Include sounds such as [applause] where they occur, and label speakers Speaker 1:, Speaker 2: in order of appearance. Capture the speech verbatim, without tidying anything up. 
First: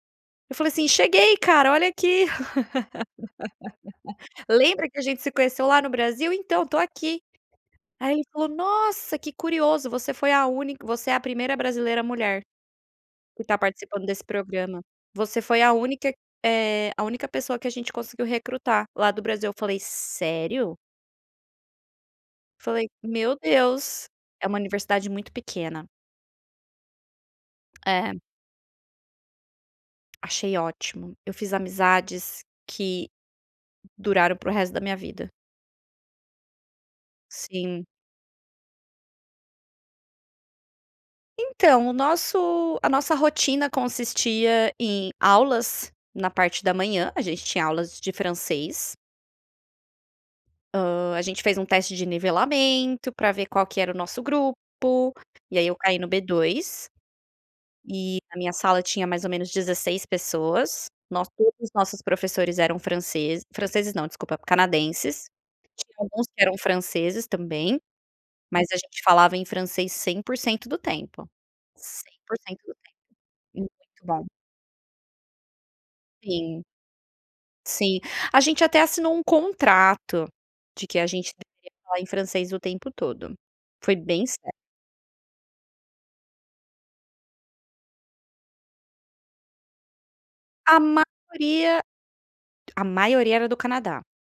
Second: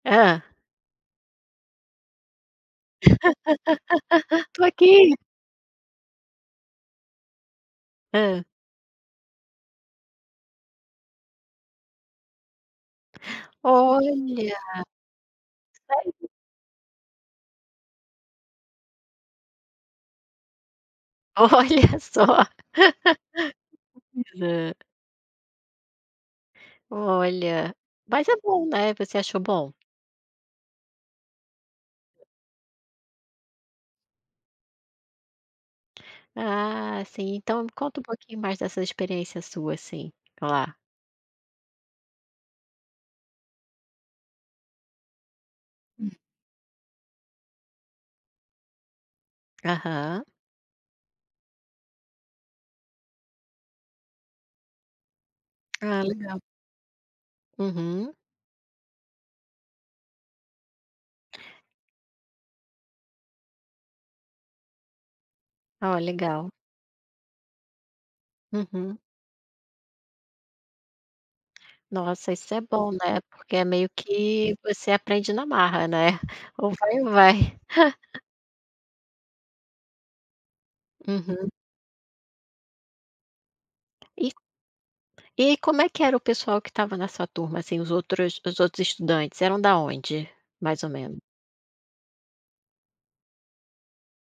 Speaker 1: Hã?
Speaker 2: Eu falei assim: "Cheguei, cara, olha aqui. [laughs]
Speaker 1: [laughs] Tô
Speaker 2: Lembra que a
Speaker 1: aqui.
Speaker 2: gente se conheceu lá no Brasil? Então, tô aqui". Aí, ele
Speaker 1: Hã?
Speaker 2: falou: "Nossa, que curioso, você foi a única você é a primeira brasileira mulher que tá participando desse programa.
Speaker 1: Olha.
Speaker 2: Você foi a
Speaker 1: Isso
Speaker 2: única
Speaker 1: ai.
Speaker 2: eh, a única pessoa que a gente conseguiu recrutar lá do Brasil". Eu falei: "Sério?".
Speaker 1: Olha só.
Speaker 2: Falei: "Meu Deus,
Speaker 1: [laughs]
Speaker 2: é uma
Speaker 1: Hã.
Speaker 2: universidade muito pequena".
Speaker 1: Olha,
Speaker 2: É.
Speaker 1: mas é bom, né? Você achou bom?
Speaker 2: Achei ótimo. Eu fiz amizades que duraram pro resto da minha vida.
Speaker 1: Ah sim, então
Speaker 2: Sim.
Speaker 1: conta me um pouquinho mais dessa experiência sua assim, lá.
Speaker 2: Então, o nosso a nossa rotina consistia em aulas
Speaker 1: Hum.
Speaker 2: na parte da manhã. A gente tinha aulas de francês.
Speaker 1: Aham.
Speaker 2: Hã. A gente fez um teste de nivelamento para ver qual que era o nosso grupo, e aí, eu caí
Speaker 1: Ah
Speaker 2: no
Speaker 1: legal.
Speaker 2: B2.
Speaker 1: Uhum.
Speaker 2: E a minha sala tinha mais ou menos dezesseis pessoas. Nós todos os nossos professores eram francês franceses não, desculpa, canadenses. Tinha
Speaker 1: Ó,
Speaker 2: alguns que
Speaker 1: legal.
Speaker 2: eram franceses também, mas a
Speaker 1: Uhum.
Speaker 2: gente falava em francês cem por cento do tempo. cem
Speaker 1: Nossa,
Speaker 2: por
Speaker 1: isso
Speaker 2: cento
Speaker 1: é
Speaker 2: do tempo.
Speaker 1: bom, né, porque é meio
Speaker 2: Muito bom.
Speaker 1: que você aprende na marra, né?
Speaker 2: Sim.
Speaker 1: Ou vai ou vai.
Speaker 2: Sim.
Speaker 1: [chuckles]
Speaker 2: A gente até assinou um contrato de que a gente
Speaker 1: Uhum.
Speaker 2: deveria falar em francês o tempo todo. Foi bem
Speaker 1: E
Speaker 2: sério.
Speaker 1: E como é que era o pessoal que estava na sua turma, assim, os outros os outros estudantes eram da onde?
Speaker 2: A
Speaker 1: Mais ou menos.
Speaker 2: maioria a maioria era do Canadá.